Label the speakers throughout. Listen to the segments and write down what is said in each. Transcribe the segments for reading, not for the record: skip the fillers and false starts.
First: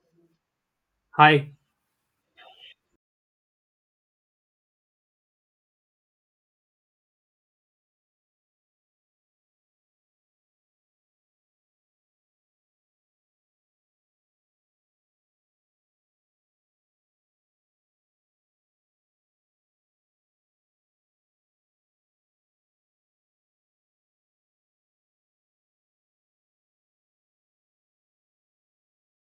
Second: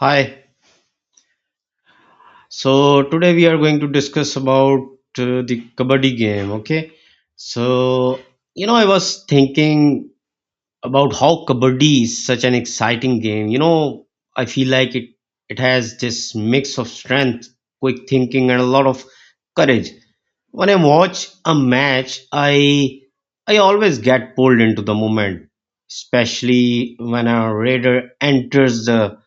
Speaker 1: Hi.
Speaker 2: Hi,
Speaker 1: So today we are going to discuss about the kabaddi game. Okay. So I was thinking about how kabaddi is such an exciting game. I feel like it has this mix of strength, quick thinking, and a lot of courage. When I watch a match, I always get pulled into the moment, especially when a raider enters the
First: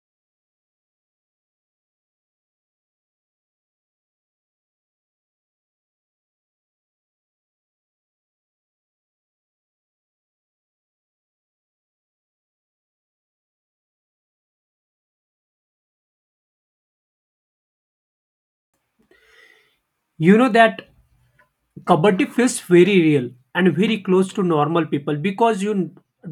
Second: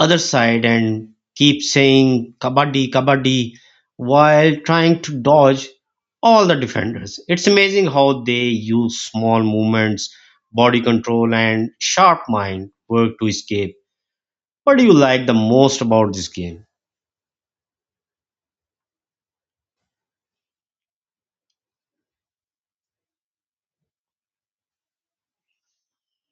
Speaker 1: other side and keep saying kabaddi, kabaddi while trying to dodge all the defenders. It's amazing how they use small movements, body control, and sharp mind work to escape. What do you like the most about this game?
Speaker 2: you know that kabaddi feels very real and very close to normal people because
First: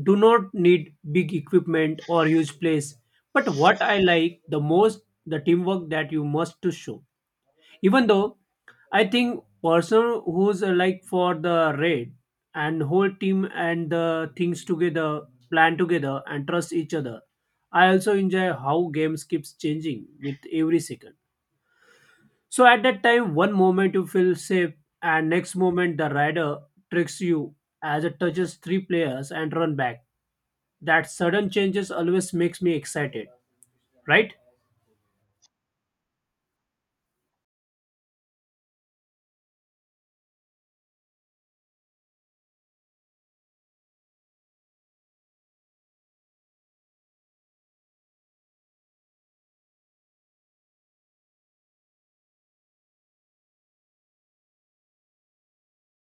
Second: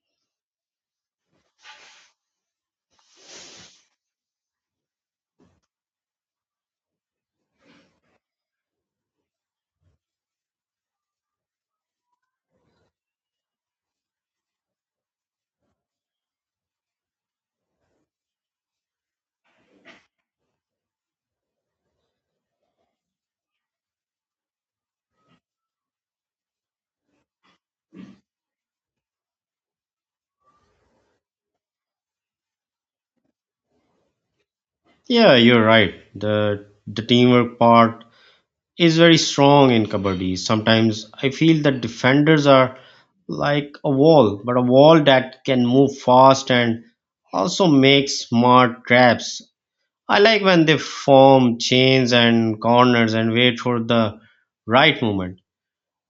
Speaker 2: do not need big equipment or huge place. But what I like the most, the teamwork that you must to show. Even though I think person who's like for the raid and whole team and the things together, plan together and trust each other. I also enjoy how games keeps changing with every second. So at that time, one moment you feel safe, and next moment the rider tricks you as it touches three players and run back. That sudden changes always makes me excited, right?
Speaker 1: Yeah, you're right. The teamwork part is very strong in kabaddi. Sometimes I feel that defenders are like a wall, but a wall that can move fast and also make smart traps. I like when they form chains and corners and wait for the right moment.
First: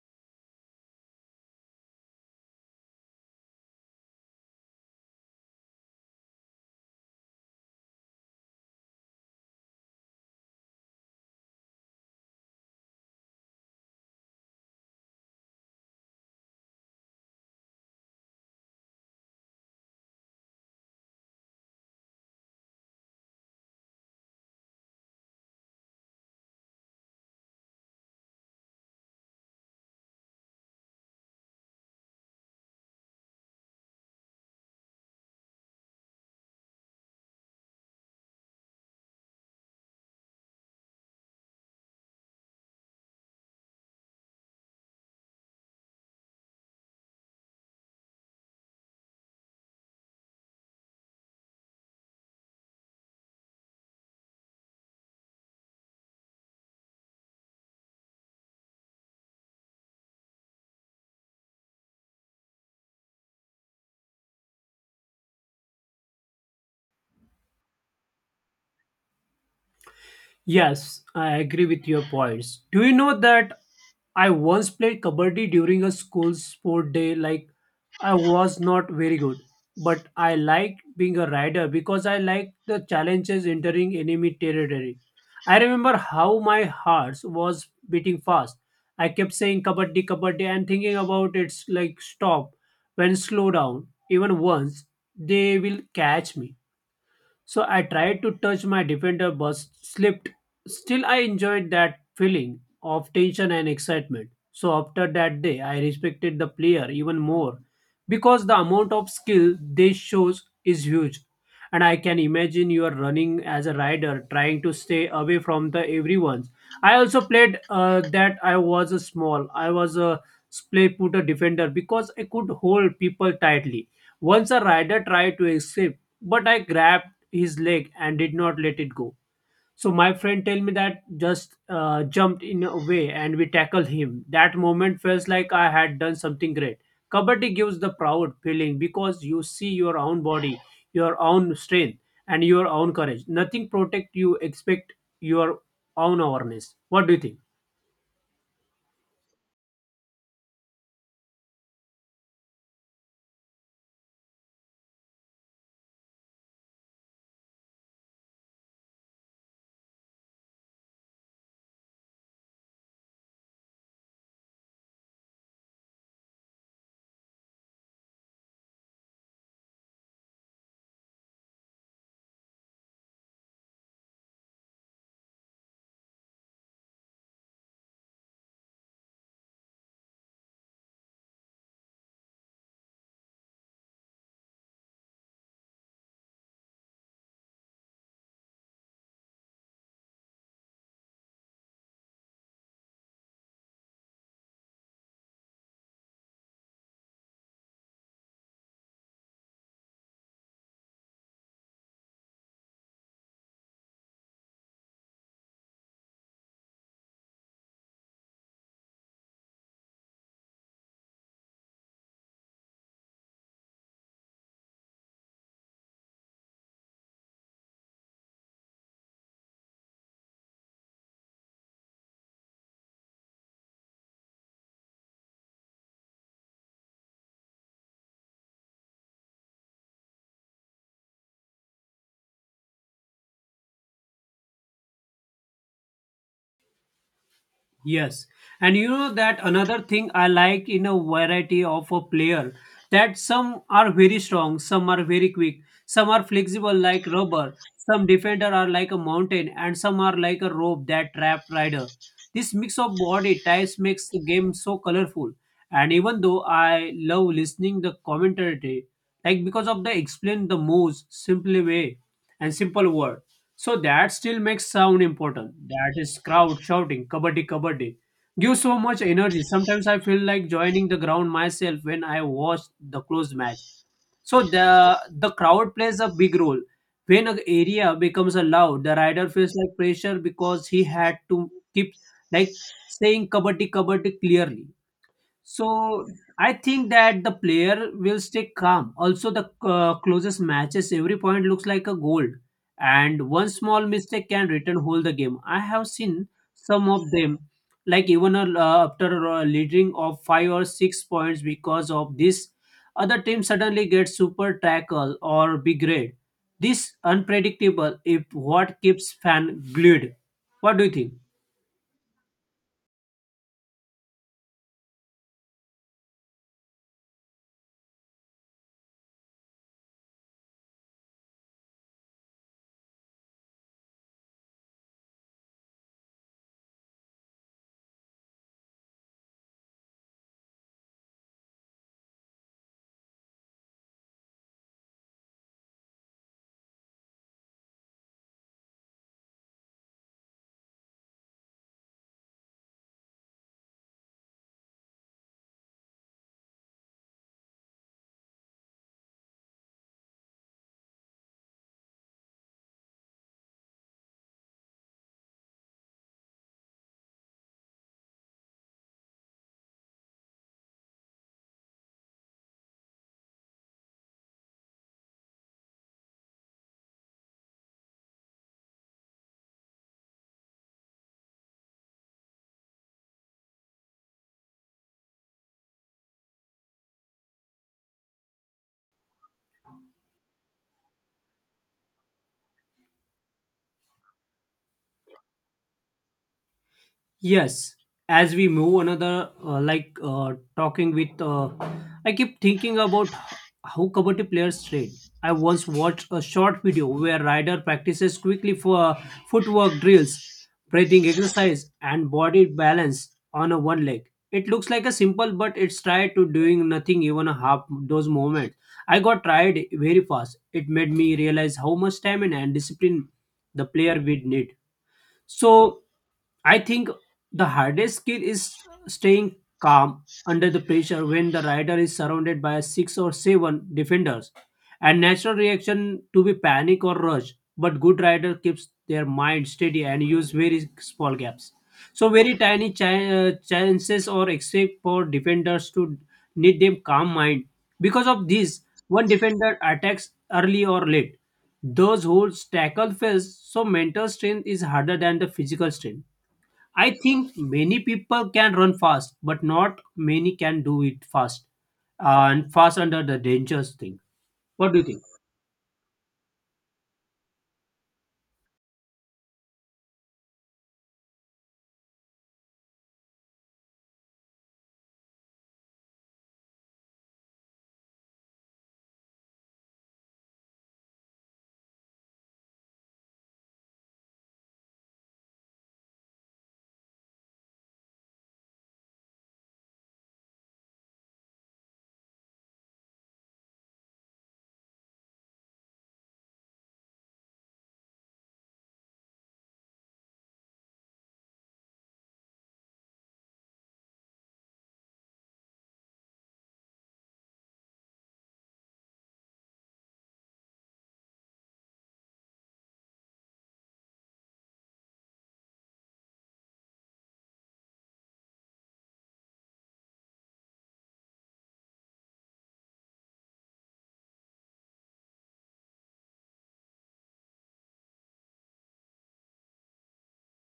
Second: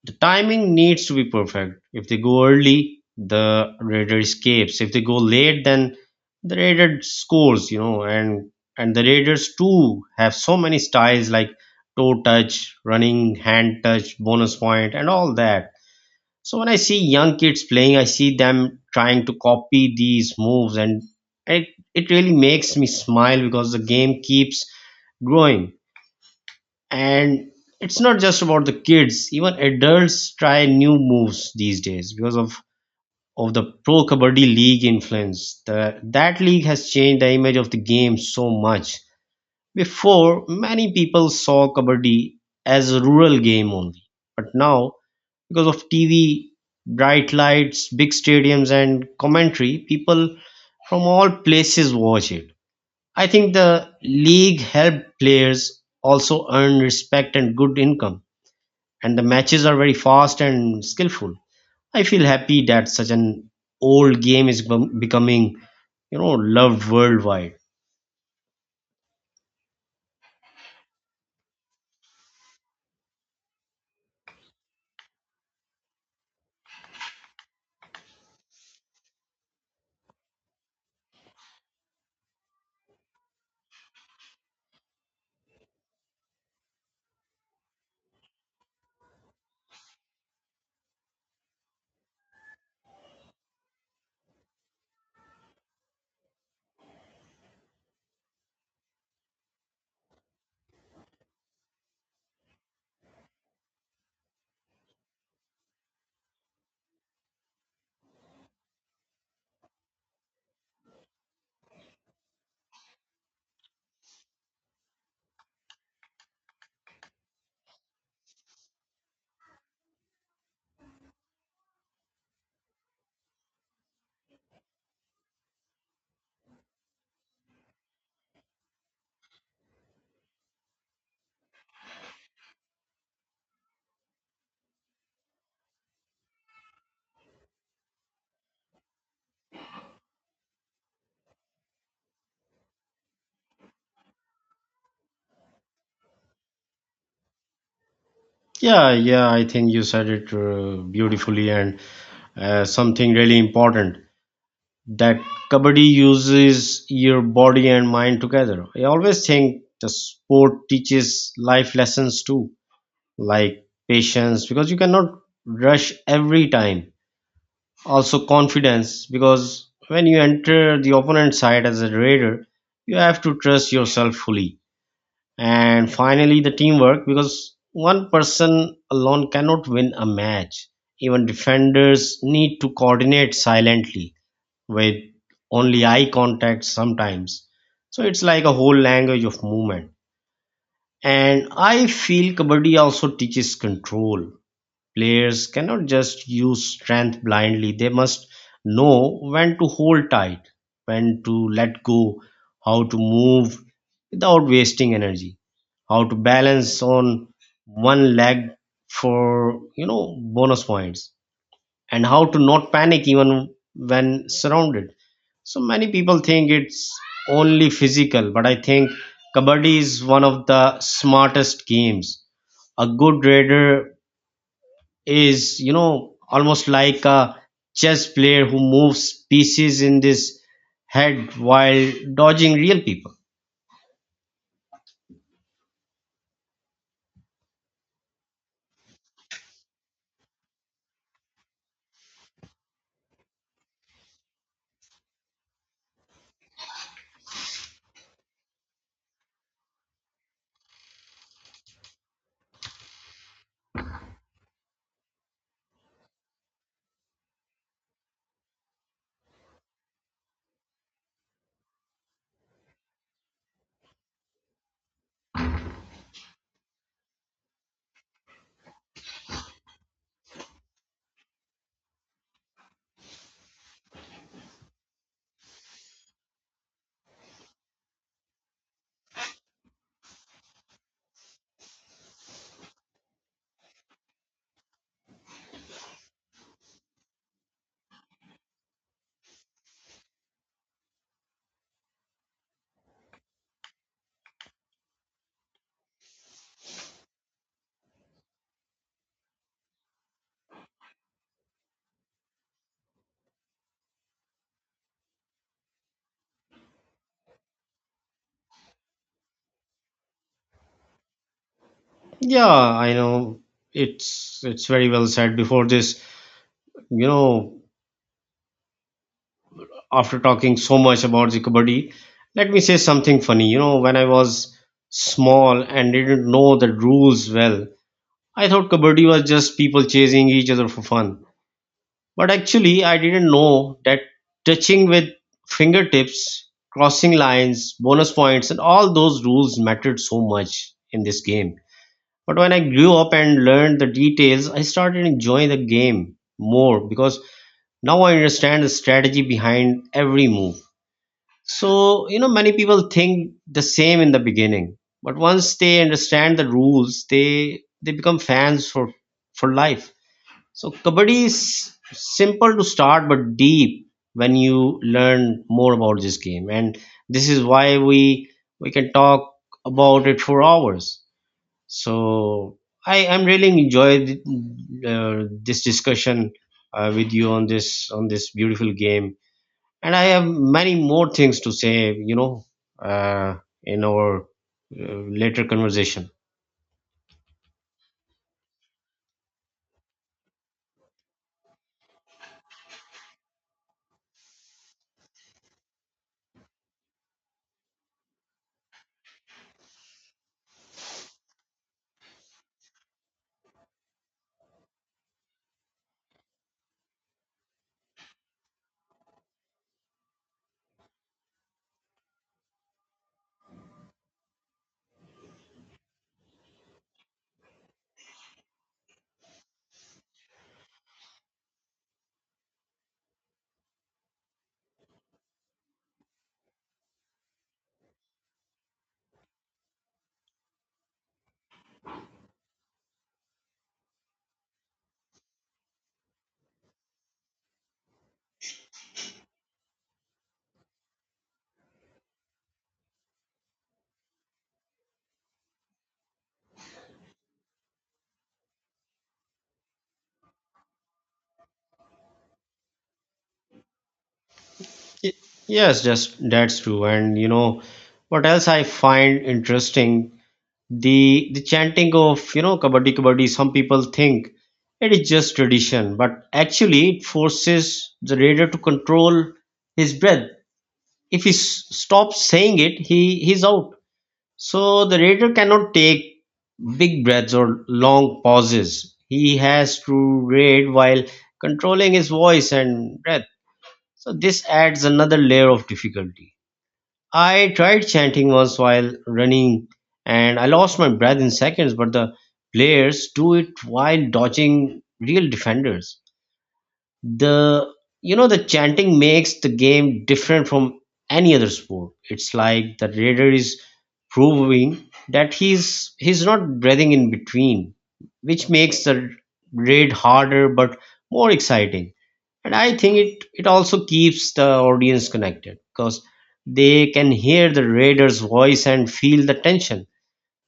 Speaker 1: The timing needs to be perfect. If they go early, the raider escapes. If they go late, then the raider scores and the raiders too have so many styles like toe touch, running hand touch, bonus point, and all that. So when I see young kids playing, I see them trying to copy these moves, and it really makes me smile because the game keeps growing, and it's not just about the kids. Even adults try new moves these days because of the pro kabaddi league influence. That league has changed the image of the game so much. Before, many people saw kabaddi as a rural game only, but now, because of TV, bright lights, big stadiums, and commentary, people from all places watch it. I think the league helped players also earn respect and good income, and the matches are very fast and skillful. I feel happy that such an old game is becoming, loved worldwide.
Speaker 2: Yes, I agree with your points. Do you know that I once played kabaddi during a school sport day. Like I was not very good, but I liked being a rider because I liked the challenges entering enemy territory. I remember how my heart was beating fast. I kept saying kabaddi, kabaddi, and thinking about it's like stop when slow down. Even once they will catch me. So I tried to touch my defender but slipped. Still, I enjoyed that feeling of tension and excitement. So after that day, I respected the player even more because the amount of skill they shows is huge. And I can imagine you are running as a rider, trying to stay away from the everyone's. I also played that I was a small, I was a play putter defender because I could hold people tightly. Once a rider tried to escape, but I grabbed his leg and did not let it go. So my friend tell me that just jumped in a way and we tackled him. That moment feels like I had done something great. Kabaddi gives the proud feeling because you see your own body, your own strength, and your own courage. Nothing protect you except your own awareness. What do you think?
Speaker 1: Yeah, yeah, I think you said it beautifully and something really important, that kabaddi uses your body and mind together. I always think the sport teaches life lessons too, like patience, because you cannot rush every time. Also confidence, because when you enter the opponent side as a raider, you have to trust yourself fully. And finally the teamwork, because one person alone cannot win a match. Even defenders need to coordinate silently, with only eye contact sometimes. So it's like a whole language of movement. And I feel kabaddi also teaches control. Players cannot just use strength blindly, they must know when to hold tight, when to let go, how to move without wasting energy, how to balance on one leg for bonus points, and how to not panic even when surrounded. So many people think it's only physical, but I think kabaddi is one of the smartest games. A good raider is, almost like a chess player who moves pieces in this head while dodging real people.
Speaker 2: Yes, and you know that another thing I like in a variety of a player that some are very strong, some are very quick, some are flexible like rubber, some defender are like a mountain, and some are like a rope that trap rider. This mix of body types makes the game so colorful. And even though I love listening the commentary, like because of the explain the moves simply way and simple word. So that still makes sound important. That is crowd shouting, kabaddi, kabaddi. Gives so much energy. Sometimes I feel like joining the ground myself when I watch the close match. So the crowd plays a big role. When an area becomes a loud, the rider feels like pressure because he had to keep like saying kabaddi kabaddi clearly. So I think that the player will stay calm. Also, the closest matches, every point looks like a goal, and one small mistake can return whole the game. I have seen some of them, like even after leading of 5 or 6 points because of this, other team suddenly gets super tackle or big raid. This unpredictable if what keeps fan glued. What do you think?
Speaker 1: Yeah, I know, it's very well said. Before this, you know after talking so much about the kabaddi, let me say something funny. When I was small and didn't know the rules well, I thought kabaddi was just people chasing each other for fun. But actually, I didn't know that touching with fingertips, crossing lines, bonus points, and all those rules mattered so much in this game. But when I grew up and learned the details, I started enjoying the game more, because now I understand the strategy behind every move. So, many people think the same in the beginning, but once they understand the rules, they become fans for life. So kabaddi is simple to start, but deep when you learn more about this game, and this is why we can talk about it for hours. So I am really enjoyed this discussion with you on this beautiful game, and I have many more things to say. Uh, in our later conversation.
Speaker 2: Yes, as we move another, like talking with, I keep thinking about how kabaddi players train. I once watched a short video where rider practices quickly for footwork drills, breathing exercise, and body balance on a one leg. It looks like a simple, but it's tried to doing nothing even a half those moments. I got tired very fast. It made me realize how much stamina and discipline the player would need. So I think the hardest skill is staying calm under the pressure when the rider is surrounded by 6 or 7 defenders. And natural reaction to be panic or rush, but good rider keeps their mind steady and use very small gaps. So very tiny chances or escape for defenders to need them calm mind. Because of this, one defender attacks early or late. Those holds tackle fails, so mental strength is harder than the physical strength. I think many people can run fast, but not many can do it fast and fast under the dangerous thing. What do you think?
Speaker 1: Y- Yes, just that's true. And you know what else I find interesting? The chanting of, kabaddi kabaddi, some people think it is just tradition, but actually it forces the raider to control his breath. If he stops saying it, he's out. So the raider cannot take big breaths or long pauses. He has to raid while controlling his voice and breath. So this adds another layer of difficulty. I tried chanting once while running and I lost my breath in seconds, but the players do it while dodging real defenders. The you know the chanting makes the game different from any other sport. It's like the raider is proving that he's not breathing in between, which makes the raid harder but more exciting. And I think it also keeps the audience connected, because they can hear the raider's voice and feel the tension.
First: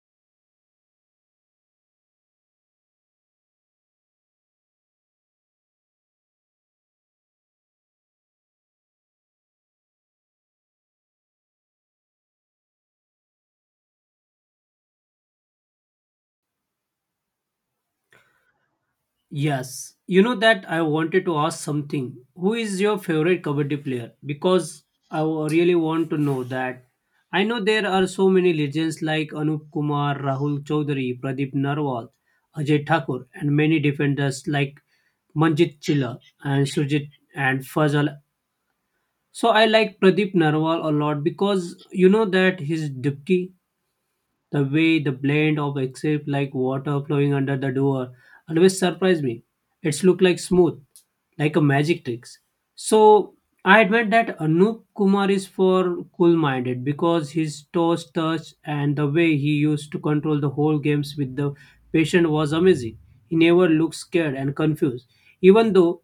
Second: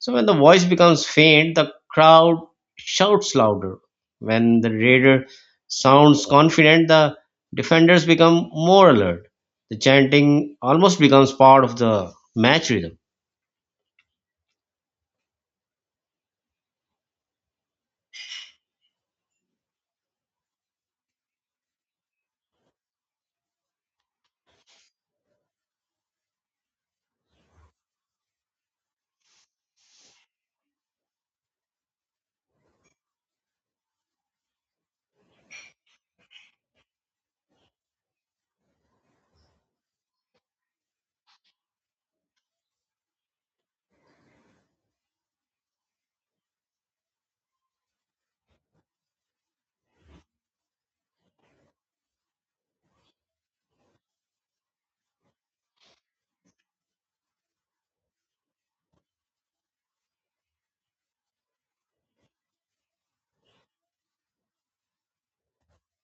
Speaker 1: So when the voice becomes faint, the crowd shouts louder. When the raider sounds confident, the defenders become more alert. The chanting almost becomes part of the match rhythm.
Speaker 2: Yes, you know that I wanted to ask something. Who is your favorite kabaddi player? Because really want to know that. I know there are so many legends like Anup Kumar, Rahul Chaudhary, Pradeep Narwal, Ajay Thakur, and many defenders like Manjit Chilla and Surjit and Fazal. So I like Pradeep Narwal a lot because you know that his dipki, the way the blend of escape like water flowing under the door always surprised me. It's looked like smooth, like a magic trick. So I admit that Anup Kumar is for cool minded because his toes touch and the way he used to control the whole games with the patient was amazing. He never looked scared and confused. Even though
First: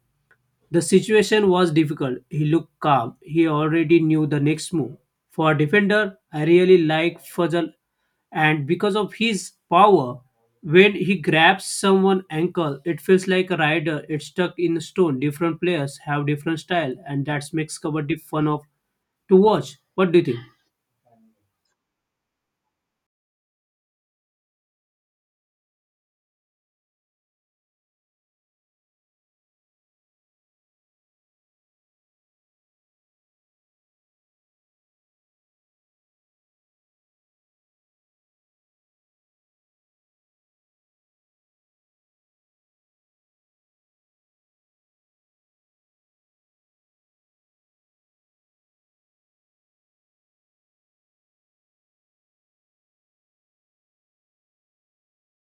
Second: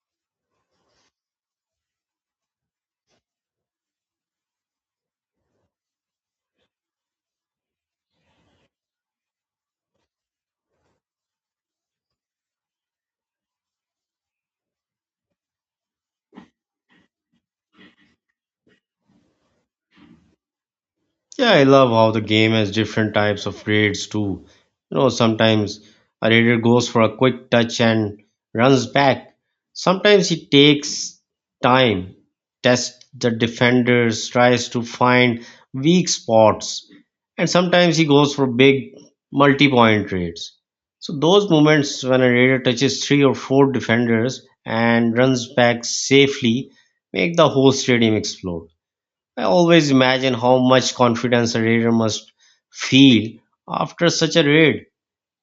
Speaker 2: the situation was difficult. He looked calm. He already knew the next move. For a defender, I really like Fazal and because of his power. When he grabs someone ankle, it feels like a rider it's stuck in stone. Different players have different style, and that makes kabaddi fun of to watch. What do you think?
Speaker 1: Yeah, I love how the game has different types of raids too. Sometimes a raider goes for a quick touch and runs back. Sometimes he takes time, tests the defenders, tries to find weak spots, and sometimes he goes for big multi point raids. So, those moments when a raider touches three or four defenders and runs back safely make the whole stadium explode. I always imagine how much confidence a reader must feel after such a read.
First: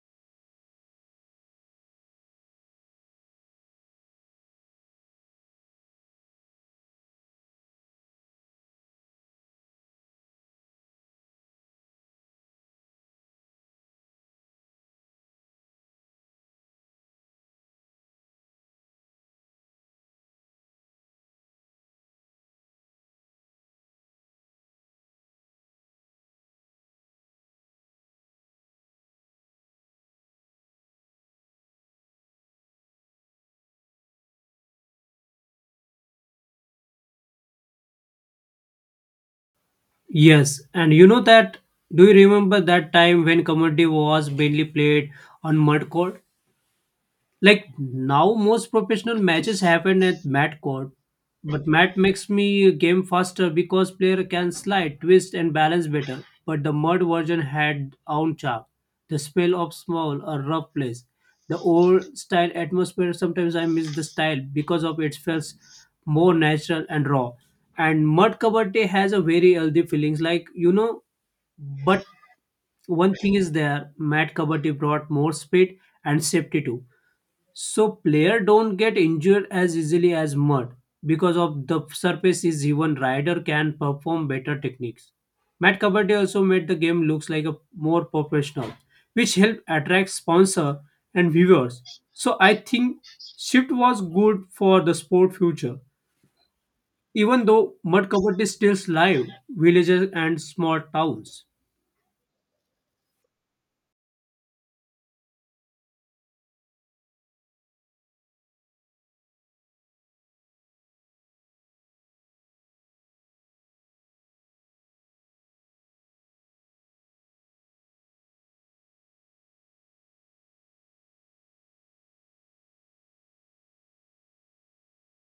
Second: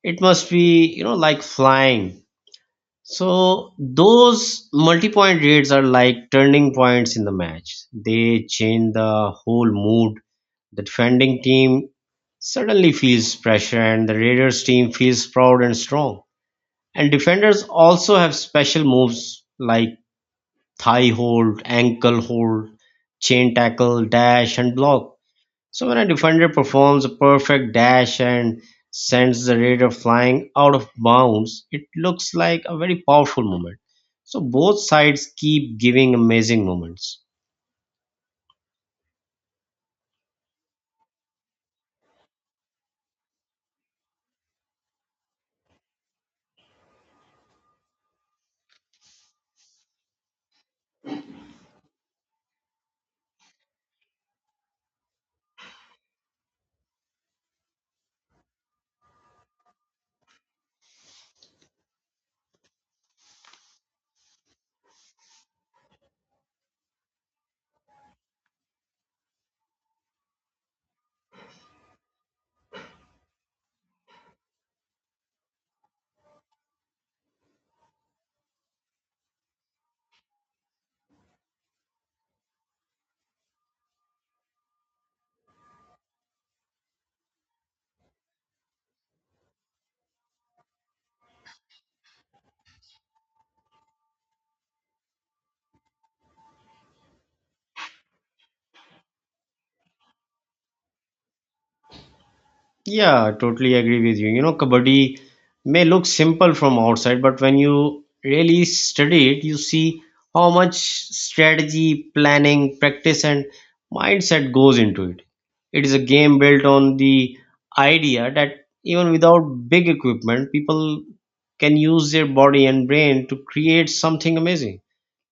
Speaker 1: It must be, like flying. So those multi-point raids are like turning points in the match. They change the whole mood. The defending team suddenly feels pressure and the Raiders team feels proud and strong. And defenders also have special moves like thigh hold, ankle hold, chain tackle, dash and block. So when a defender performs a perfect dash and sends the raider flying out of bounds, it looks like a very powerful moment. So both sides keep giving amazing moments.
Speaker 2: Yes, and you know that, do you remember that time when kabaddi was mainly played on mud court? Like now, most professional matches happen at mat court, but mat makes me game faster because player can slide, twist, and balance better. But the mud version had own charm, the spell of small or rough place, the old style atmosphere. Sometimes I miss the style because of it feels more natural and raw. And mud kabaddi has a very healthy feelings, like you know, but one thing is there, Matt Kabati brought more speed and safety too. So player don't get injured as easily as mud because of the surface is even rider can perform better techniques. Matt Kabaddi also made the game looks like a more professional, which helped attract sponsor and viewers. So I think shift was good for the sport future, even though mud Kabaddi is still live villages and small towns.
Speaker 1: Yeah, totally agree with you. Kabaddi may look simple from outside, but when you really study it, you see how much strategy, planning, practice, and mindset goes into it. It is a game built on the idea that even without big equipment, people can use their body and brain to create something amazing.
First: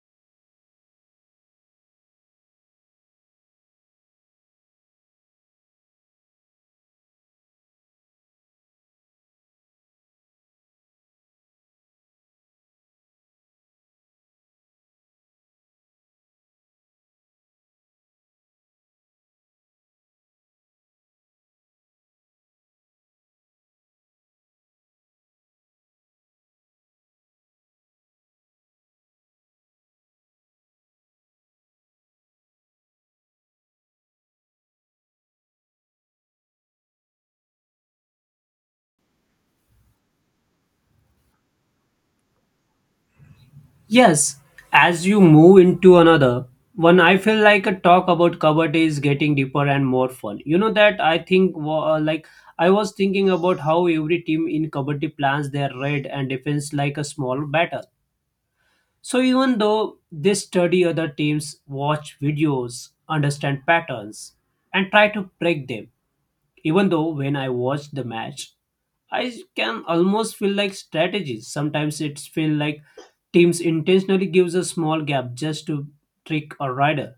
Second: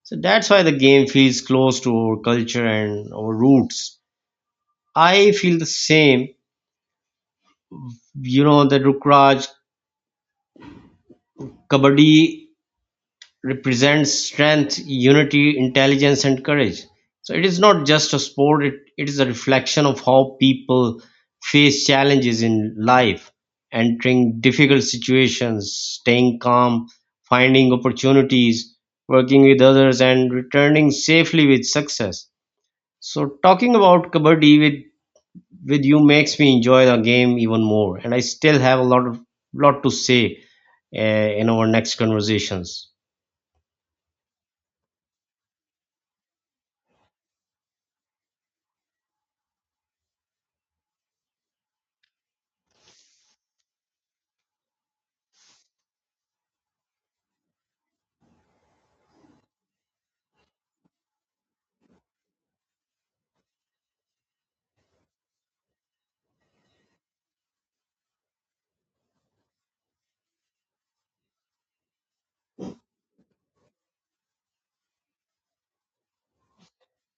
Speaker 1: So that's why the game feels close to our culture and our roots. I feel the same. The Rukraj Kabaddi represents strength, unity, intelligence, and courage. So it is not just a sport, it is a reflection of how people face challenges in life, entering difficult situations, staying calm, finding opportunities, working with others, and returning safely with success. So talking about kabaddi with you makes me enjoy the game even more, and I still have a lot of lot to say in our next conversations.
Speaker 2: Yes, as you move into another one, I feel like a talk about Kabaddi is getting deeper and more fun. You know that I think like I was thinking about how every team in Kabaddi plans their raid and defense like a small battle. So even though they study other teams, watch videos, understand patterns, and try to break them, even though when I watch the match, I can almost feel like strategies. Sometimes it's feel like teams intentionally gives a small gap just to trick a rider.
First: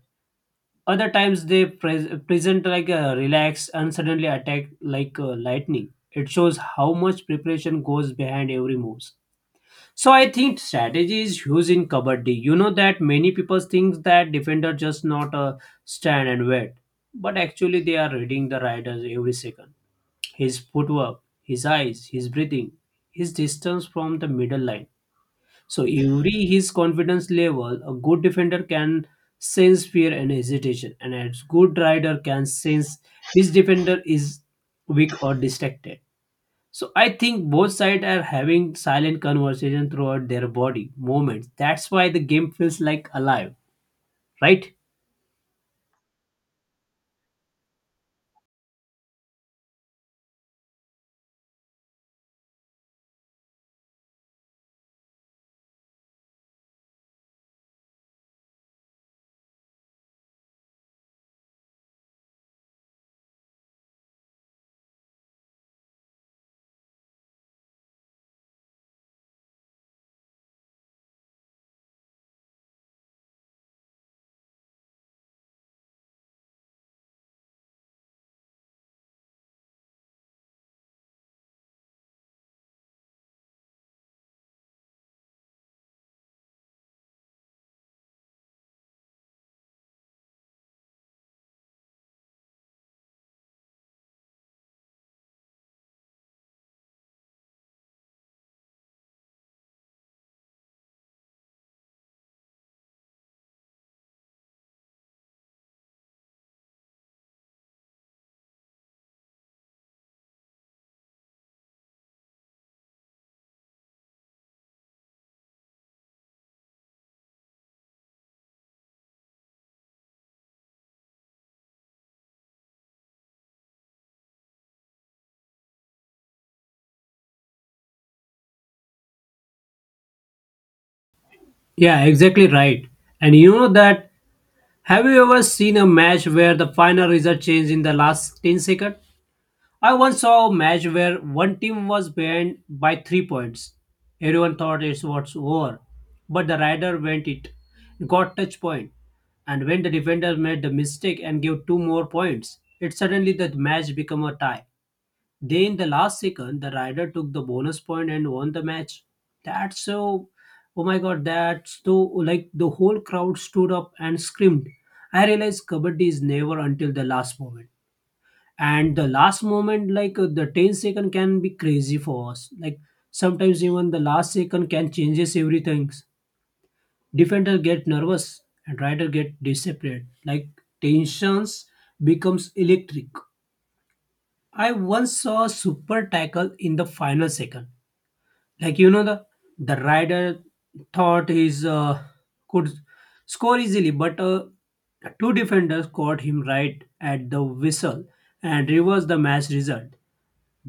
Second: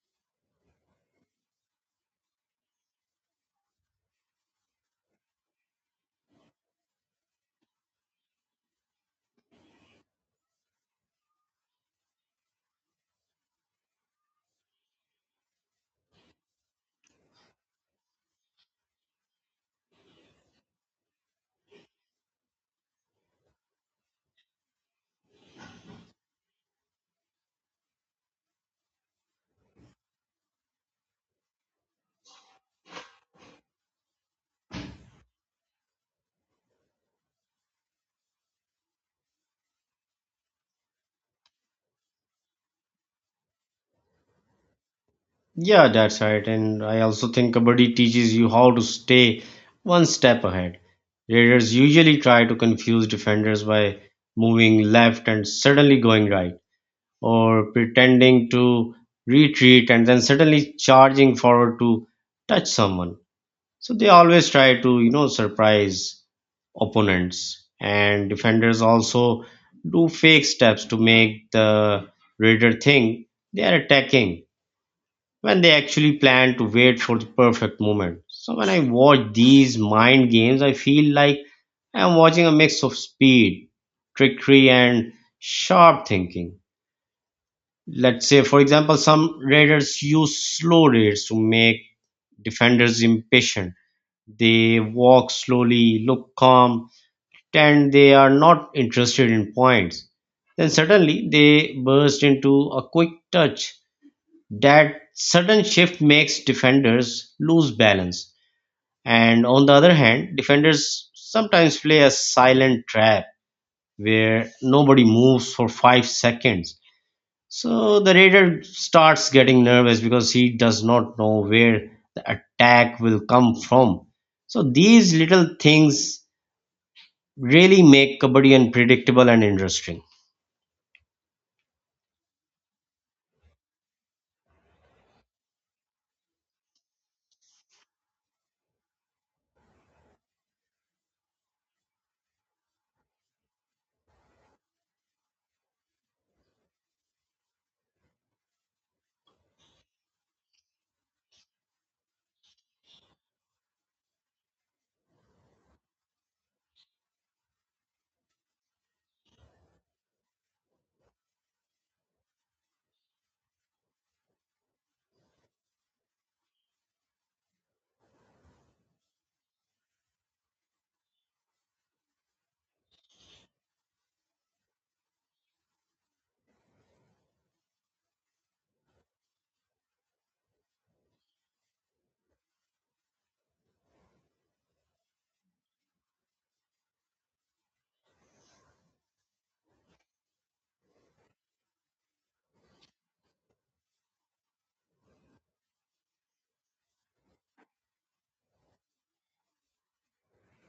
Speaker 2: Other times they present like a relaxed and suddenly attack like lightning. It shows how much preparation goes behind every moves. So I think strategy is huge in kabaddi. You know that many people think that defender just not stand and wait, but actually they are reading the riders every second, his footwork, his eyes, his breathing, his distance from the middle line. So every his confidence level, a good defender can sense fear and hesitation, and a good rider can sense which defender is weak or distracted. So I think both sides are having silent conversation throughout their body movements. That's why the game feels like alive, right?
Speaker 1: Yeah, that's right. And I also think kabaddi teaches you how to stay one step ahead. Raiders usually try to confuse defenders by moving left and suddenly going right, or pretending to retreat and then suddenly charging forward to touch someone. So they always try to, surprise opponents. And defenders also do fake steps to make the raider think they are attacking when they actually plan to wait for the perfect moment. So when I watch these mind games, I feel like I'm watching a mix of speed, trickery, and sharp thinking. Let's say, for example, some raiders use slow raids to make defenders impatient. They walk slowly, look calm, and they are not interested in points. Then suddenly they burst into a quick touch. That sudden shift makes defenders lose balance. And on the other hand, defenders sometimes play a silent trap where nobody moves for 5 seconds. So the raider starts getting nervous because he does not know where the attack will come from. So these little things really make kabaddi unpredictable and interesting.
Speaker 2: Yeah, exactly right. And you know that, have you ever seen a match where the final result changed in the last 10 seconds? I once saw a match where one team was behind by 3 points. Everyone thought it was over, but the rider went it, got touch point, and when the defender made the mistake and gave 2 more points, it suddenly the match became a tie. Then in the last second, the rider took the bonus point and won the match. That's so, oh my god, that's so like the whole crowd stood up and screamed. I realized kabaddi is never until the last moment, and the last moment like the 10 second, can be crazy for us. Like sometimes even the last second can changes everything. Defender get nervous and rider get desperate, like tensions becomes electric. I once saw a super tackle in the final second, like you know, the rider thought his could score easily, but 2 defenders caught him right at the whistle and reversed the match result.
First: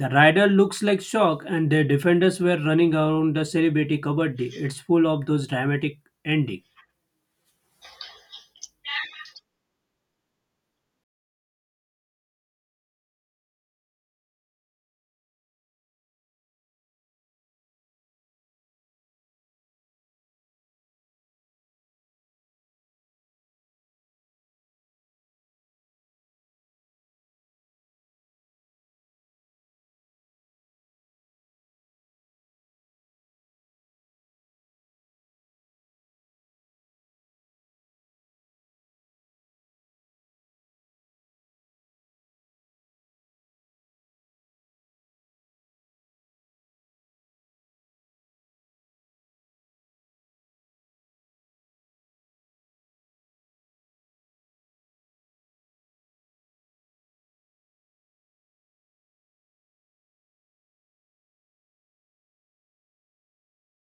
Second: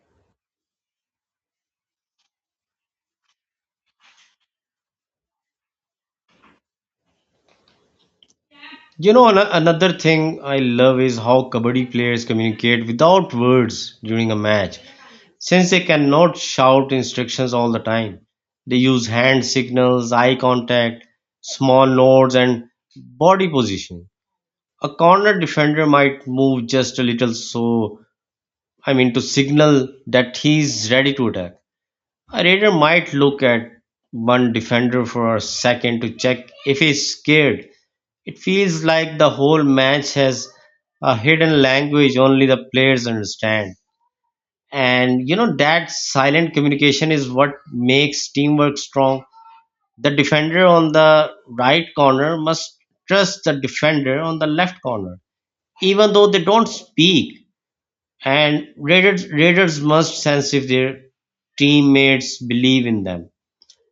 Speaker 2: The rider looks like shock, and the defenders were running around the celebrity. Kabaddi it's full of those dramatic ending.
Speaker 1: Another thing I love is how kabaddi players communicate without words during a match. Since they cannot shout instructions all the time, they use hand signals, eye contact, small nods, and body position. A corner defender might move just a little, to signal that he's ready to attack. A raider might look at one defender for a second to check if he's scared. It feels like the whole match has a hidden language only the players understand. And you know that silent communication is what makes teamwork strong. The defender on the right corner must trust the defender on the left corner, even though they don't speak. And raiders must sense if their teammates believe in them.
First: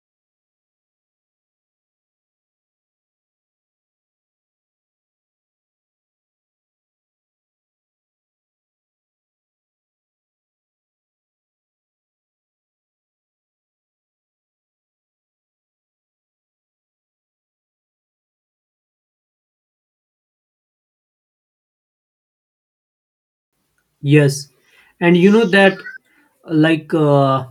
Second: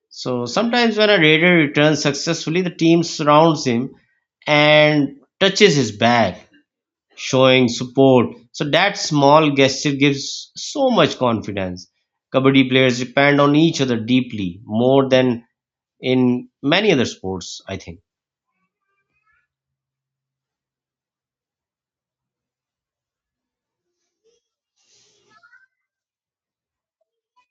Speaker 1: So sometimes when a raider returns successfully, the team surrounds him and touches his back, showing support. So that small gesture gives so much confidence. Kabaddi players depend on each other deeply, more than in many other sports, I think.
Speaker 2: Yes, and you know that, like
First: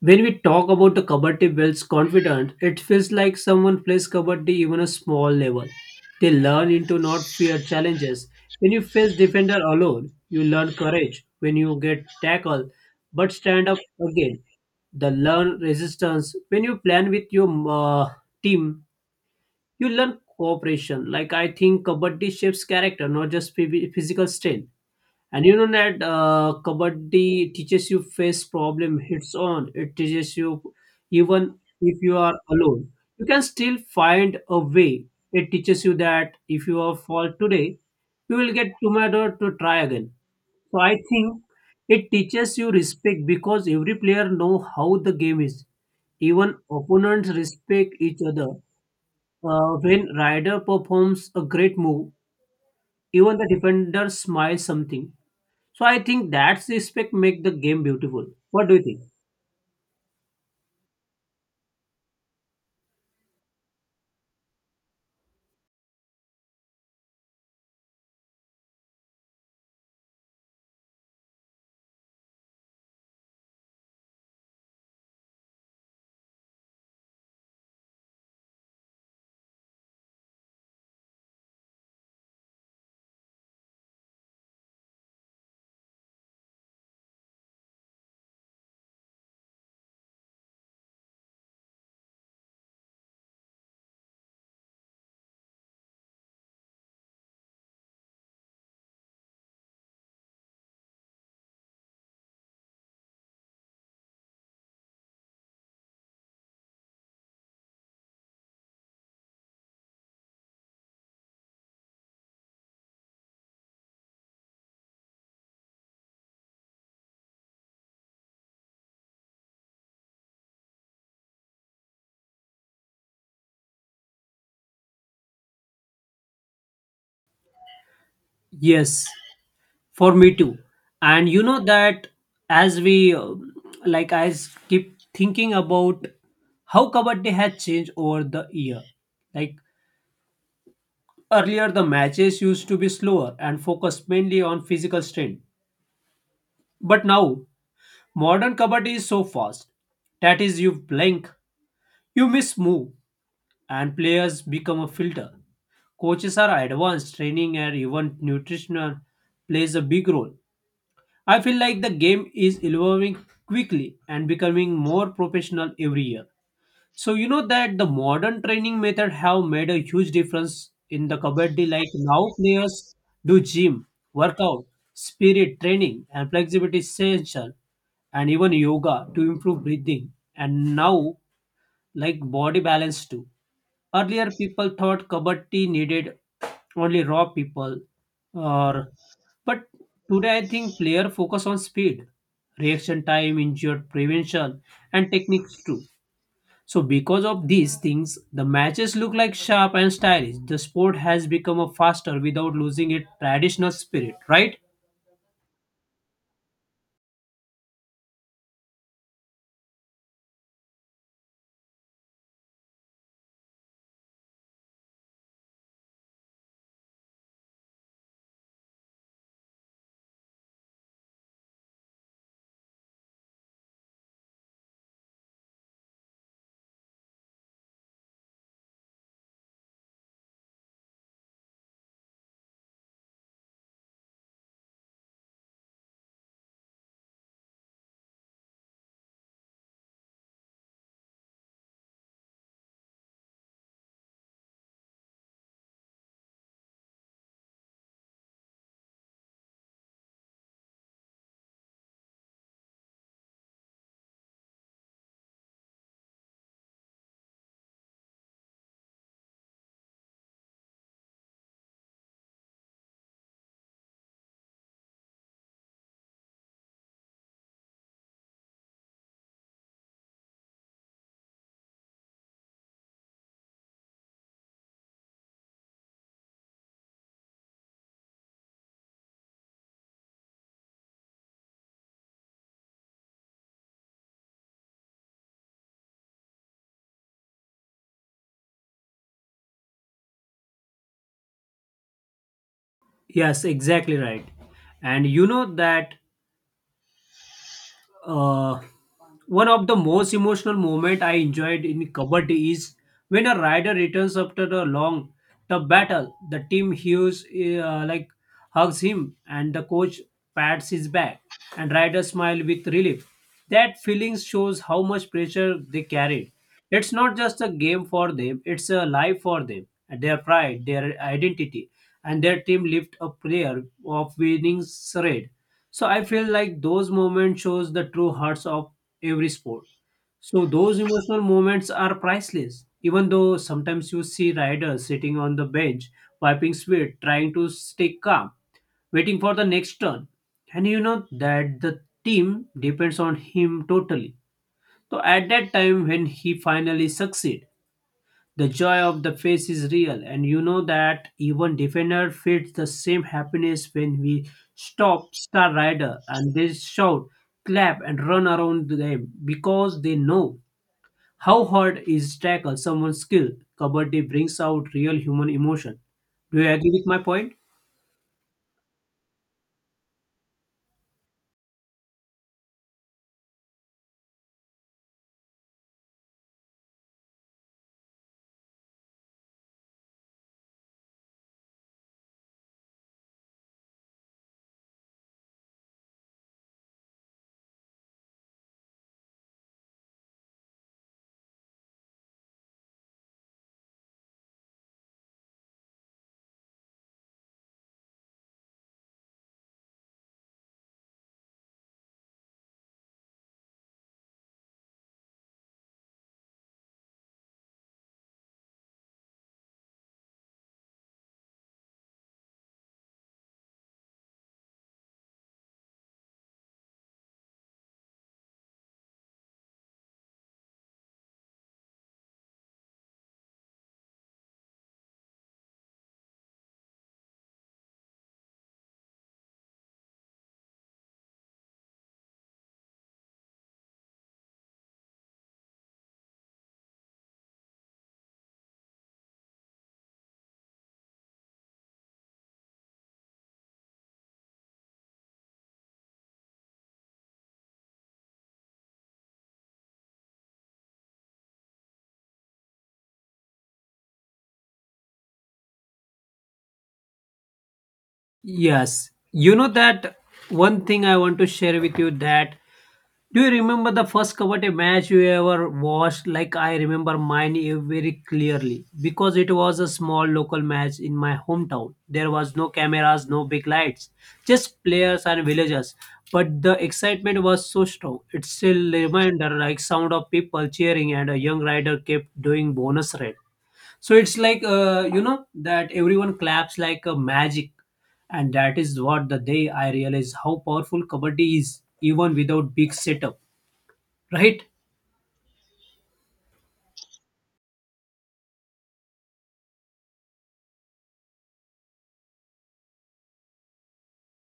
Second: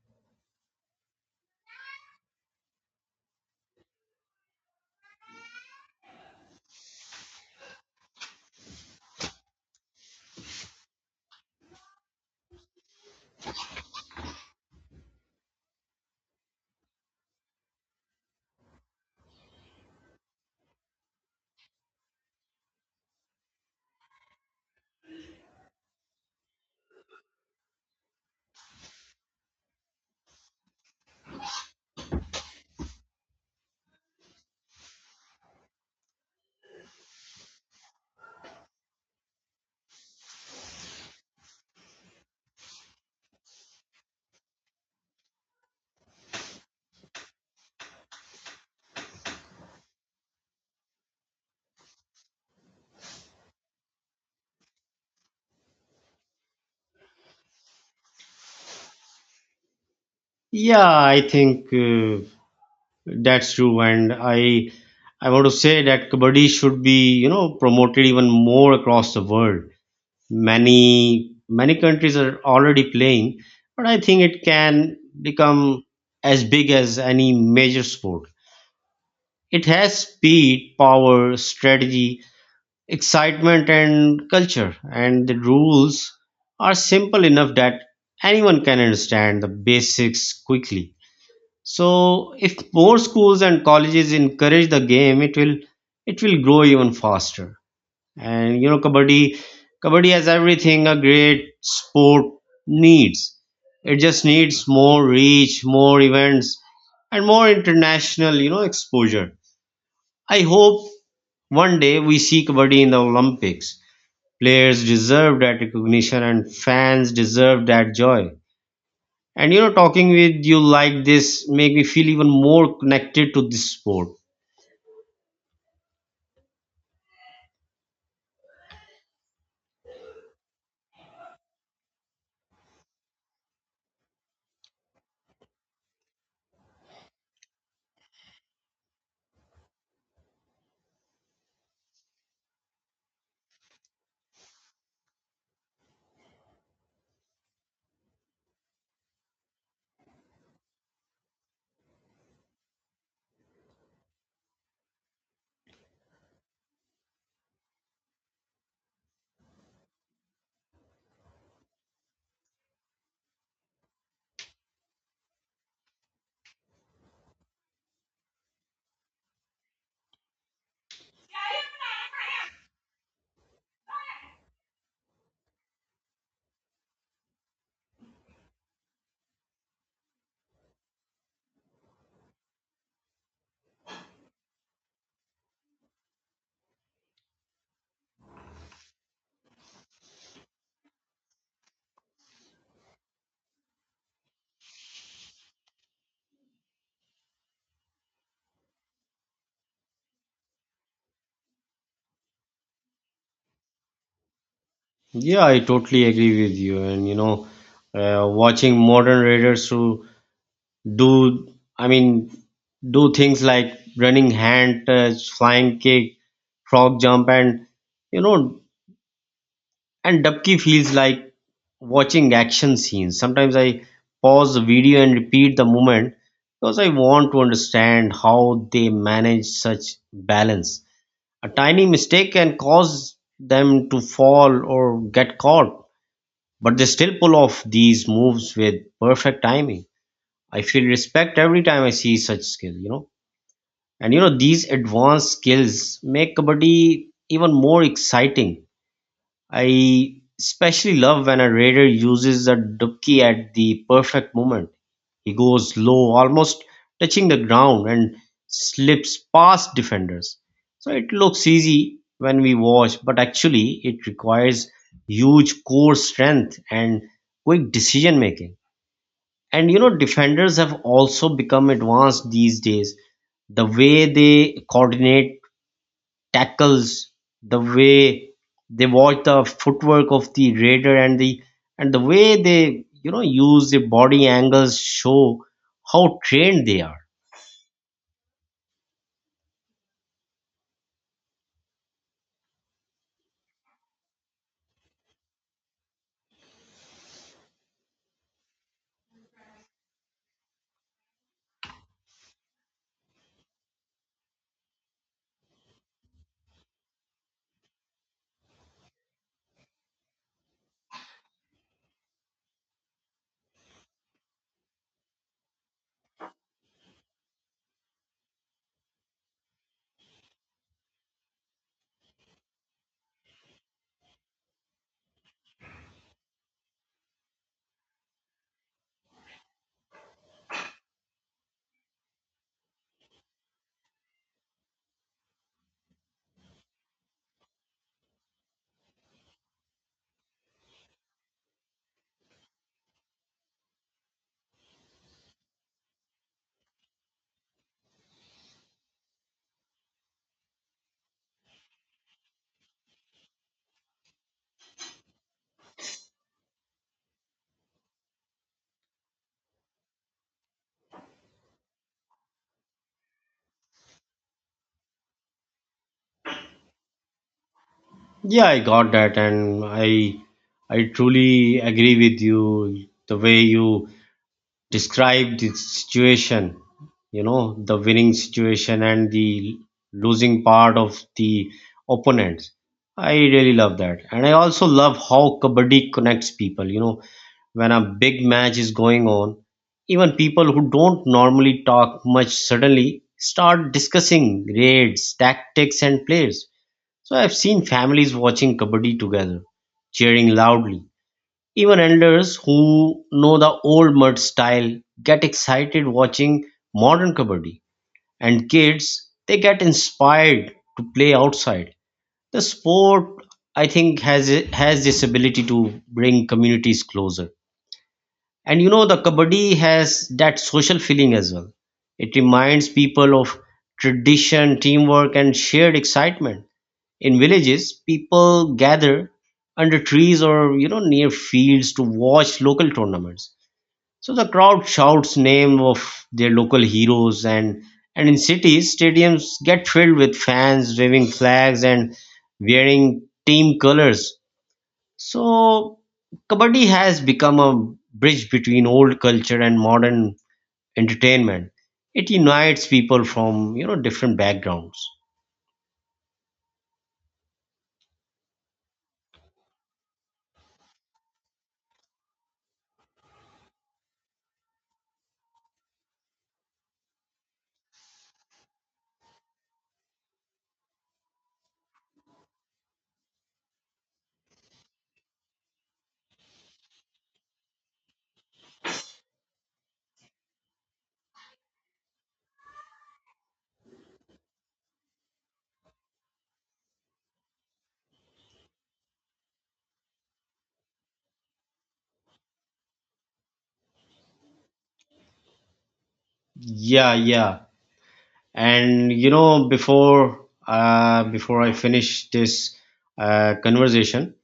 Speaker 2: when we talk about the kabaddi builds confidence, it feels like someone plays kabaddi even a small level. They learn into not fear challenges. When you face defender alone, you learn courage. When you get tackled, but stand up again. The learn resistance. When you plan with your team, you learn cooperation. Like I think kabaddi shapes character, not just physical strength. And you know that Kabaddi teaches you face problem heads on. It teaches you even if you are alone, you can still find a way. It teaches you that if you are fall today, you will get tomorrow to try again. So I think it teaches you respect because every player know how the game is. Even opponents respect each other. When rider performs a great move, even the defender smiles something. So I think that's respect make the game beautiful. What do you think?
Speaker 1: Yeah, I think that's true, and I want to say that kabaddi should be you know promoted even more across the world. Many countries are already playing, but I think it can become as big as any major sport. It has speed, power, strategy, excitement, and culture, and the rules are simple enough that anyone can understand the basics quickly. So, if more schools and colleges encourage the game, it will grow even faster. And you know, kabaddi has everything a great sport needs. It just needs more reach, more events, and more international, exposure. I hope one day we see Kabaddi in the Olympics. Players deserve that recognition and fans deserve that joy. And you know, talking with you like this make me feel even more connected to this sport.
Speaker 2: Yes, for me too. And you know that as we like keep thinking about how kabaddi has changed over the year. Like earlier the matches used to be slower and focused mainly on physical strength. But now modern kabaddi is so fast that is you blink, you miss move and players become a filter. Coaches are advanced, training and even nutritional plays a big role. I feel like the game is evolving quickly and becoming more professional every year. So you know that the modern training method have made a huge difference in the kabaddi. Like now players do gym, workout, spirit training, and flexibility session, and even yoga to improve breathing. And now like body balance too. Earlier, people thought kabaddi needed only raw people, or but today I think player focus on speed, reaction time, injury prevention, and techniques too. So because of these things, the matches look like sharp and stylish. The sport has become a faster without losing its traditional spirit, right?
Speaker 1: Yeah, I totally agree with you. And you know, watching modern raiders who do, I mean, do things like running hand touch, flying kick, frog jump, and you know, And Dubki feels like watching action scenes. Sometimes I pause the video and repeat the moment because I want to understand how they manage such balance. A tiny mistake can cause them to fall or get caught, but they still pull off these moves with perfect timing. I feel respect every time I see such skill, you know. And you know, these advanced skills make kabaddi even more exciting. I especially love when a raider uses a dubki at the perfect moment. He goes low, almost touching the ground, and slips past defenders. So it looks easy when we watch, but actually, it requires huge core strength and quick decision making. And you know, defenders have also become advanced these days. The way they coordinate tackles, the way they watch the footwork of the raider and the way they you know use the body angles show how trained they are.
Speaker 2: Yes, exactly right. And you know that Uh, one of the most emotional moments I enjoyed in kabaddi is when a rider returns after a long tough battle. The team hears like hugs him, and the coach pats his back, and rider smile with relief. That feeling shows how much pressure they carried. It's not just a game for them; it's a life for them. Their pride, their identity, and their team lift a prayer of winning charade. So I feel like those moments shows the true hearts of every sport. So those emotional moments are priceless. Even though sometimes you see riders sitting on the bench, wiping sweat, trying to stay calm, waiting for the next turn. And you know that the team depends on him totally. So at that time when he finally succeed, the joy of the face is real, and you know that even defender feels the same happiness when we stop star rider and they shout, clap, and run around them because they know how hard is tackle someone's skill. Kabaddi brings out real human emotion. Do you agree with my point?
Speaker 1: Yeah, I got that, and I truly agree with you. The way you described the situation, you know, the winning situation and the losing part of the opponents. I really love that, and I also love how kabaddi connects people. You know, when a big match is going on, even people who don't normally talk much suddenly start discussing grades, tactics, and players. So I've seen families watching kabaddi together, cheering loudly. Even elders who know the old mud style get excited watching modern kabaddi, and kids they get inspired to play outside. The sport, I think, has this ability to bring communities closer and you know, the kabaddi has that social feeling as well. It reminds people of tradition, teamwork, and shared excitement. In villages, people gather under trees or you know near fields to watch local tournaments. So the crowd shouts name of their local heroes, and in cities, stadiums get filled with fans waving flags and wearing team colors. So, Kabaddi has become a bridge between old culture and modern entertainment. It unites people from, different backgrounds.
Speaker 2: Yes. You know that one thing I want to share with you that do you remember the first kabaddi match you ever watched? Like I remember mine very clearly because it was a small local match in my hometown. There was no cameras, no big lights, just players and villagers. But the excitement was so strong. It's still a reminder like sound of people cheering and a young rider kept doing bonus red. So it's like you know that everyone claps like a magic and that is what the day I realized how powerful kabaddi is even without big setup. Right?
Speaker 1: Yeah, yeah. And you know, before I finish this conversation,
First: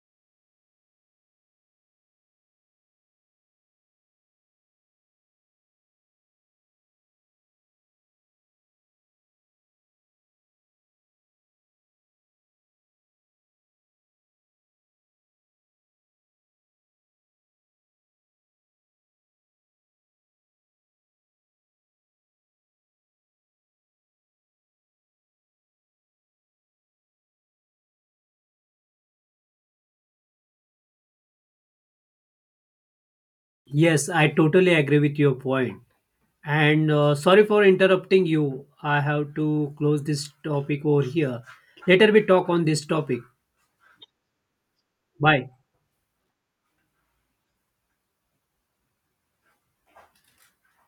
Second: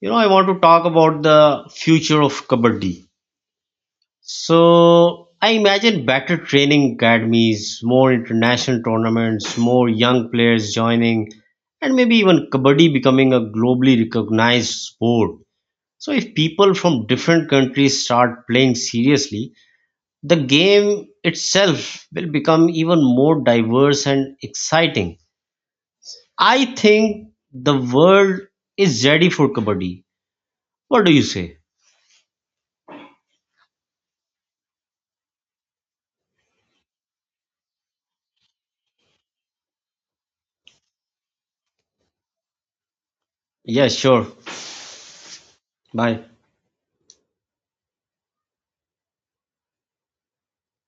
Speaker 1: you know, I want to talk about the future of Kabaddi. So I imagine better training academies, more international tournaments, more young players joining, and maybe even kabaddi becoming a globally recognized sport. So if people from different countries start playing seriously, the game itself will become even more diverse and exciting. I think the world is ready for kabaddi. What do you say?
Speaker 2: Yes, I totally agree with your point. And Sorry for interrupting you. I have to close this topic over here. Later we talk on this topic.
Speaker 1: Yeah, sure.
Speaker 2: Bye.
Speaker 1: Bye.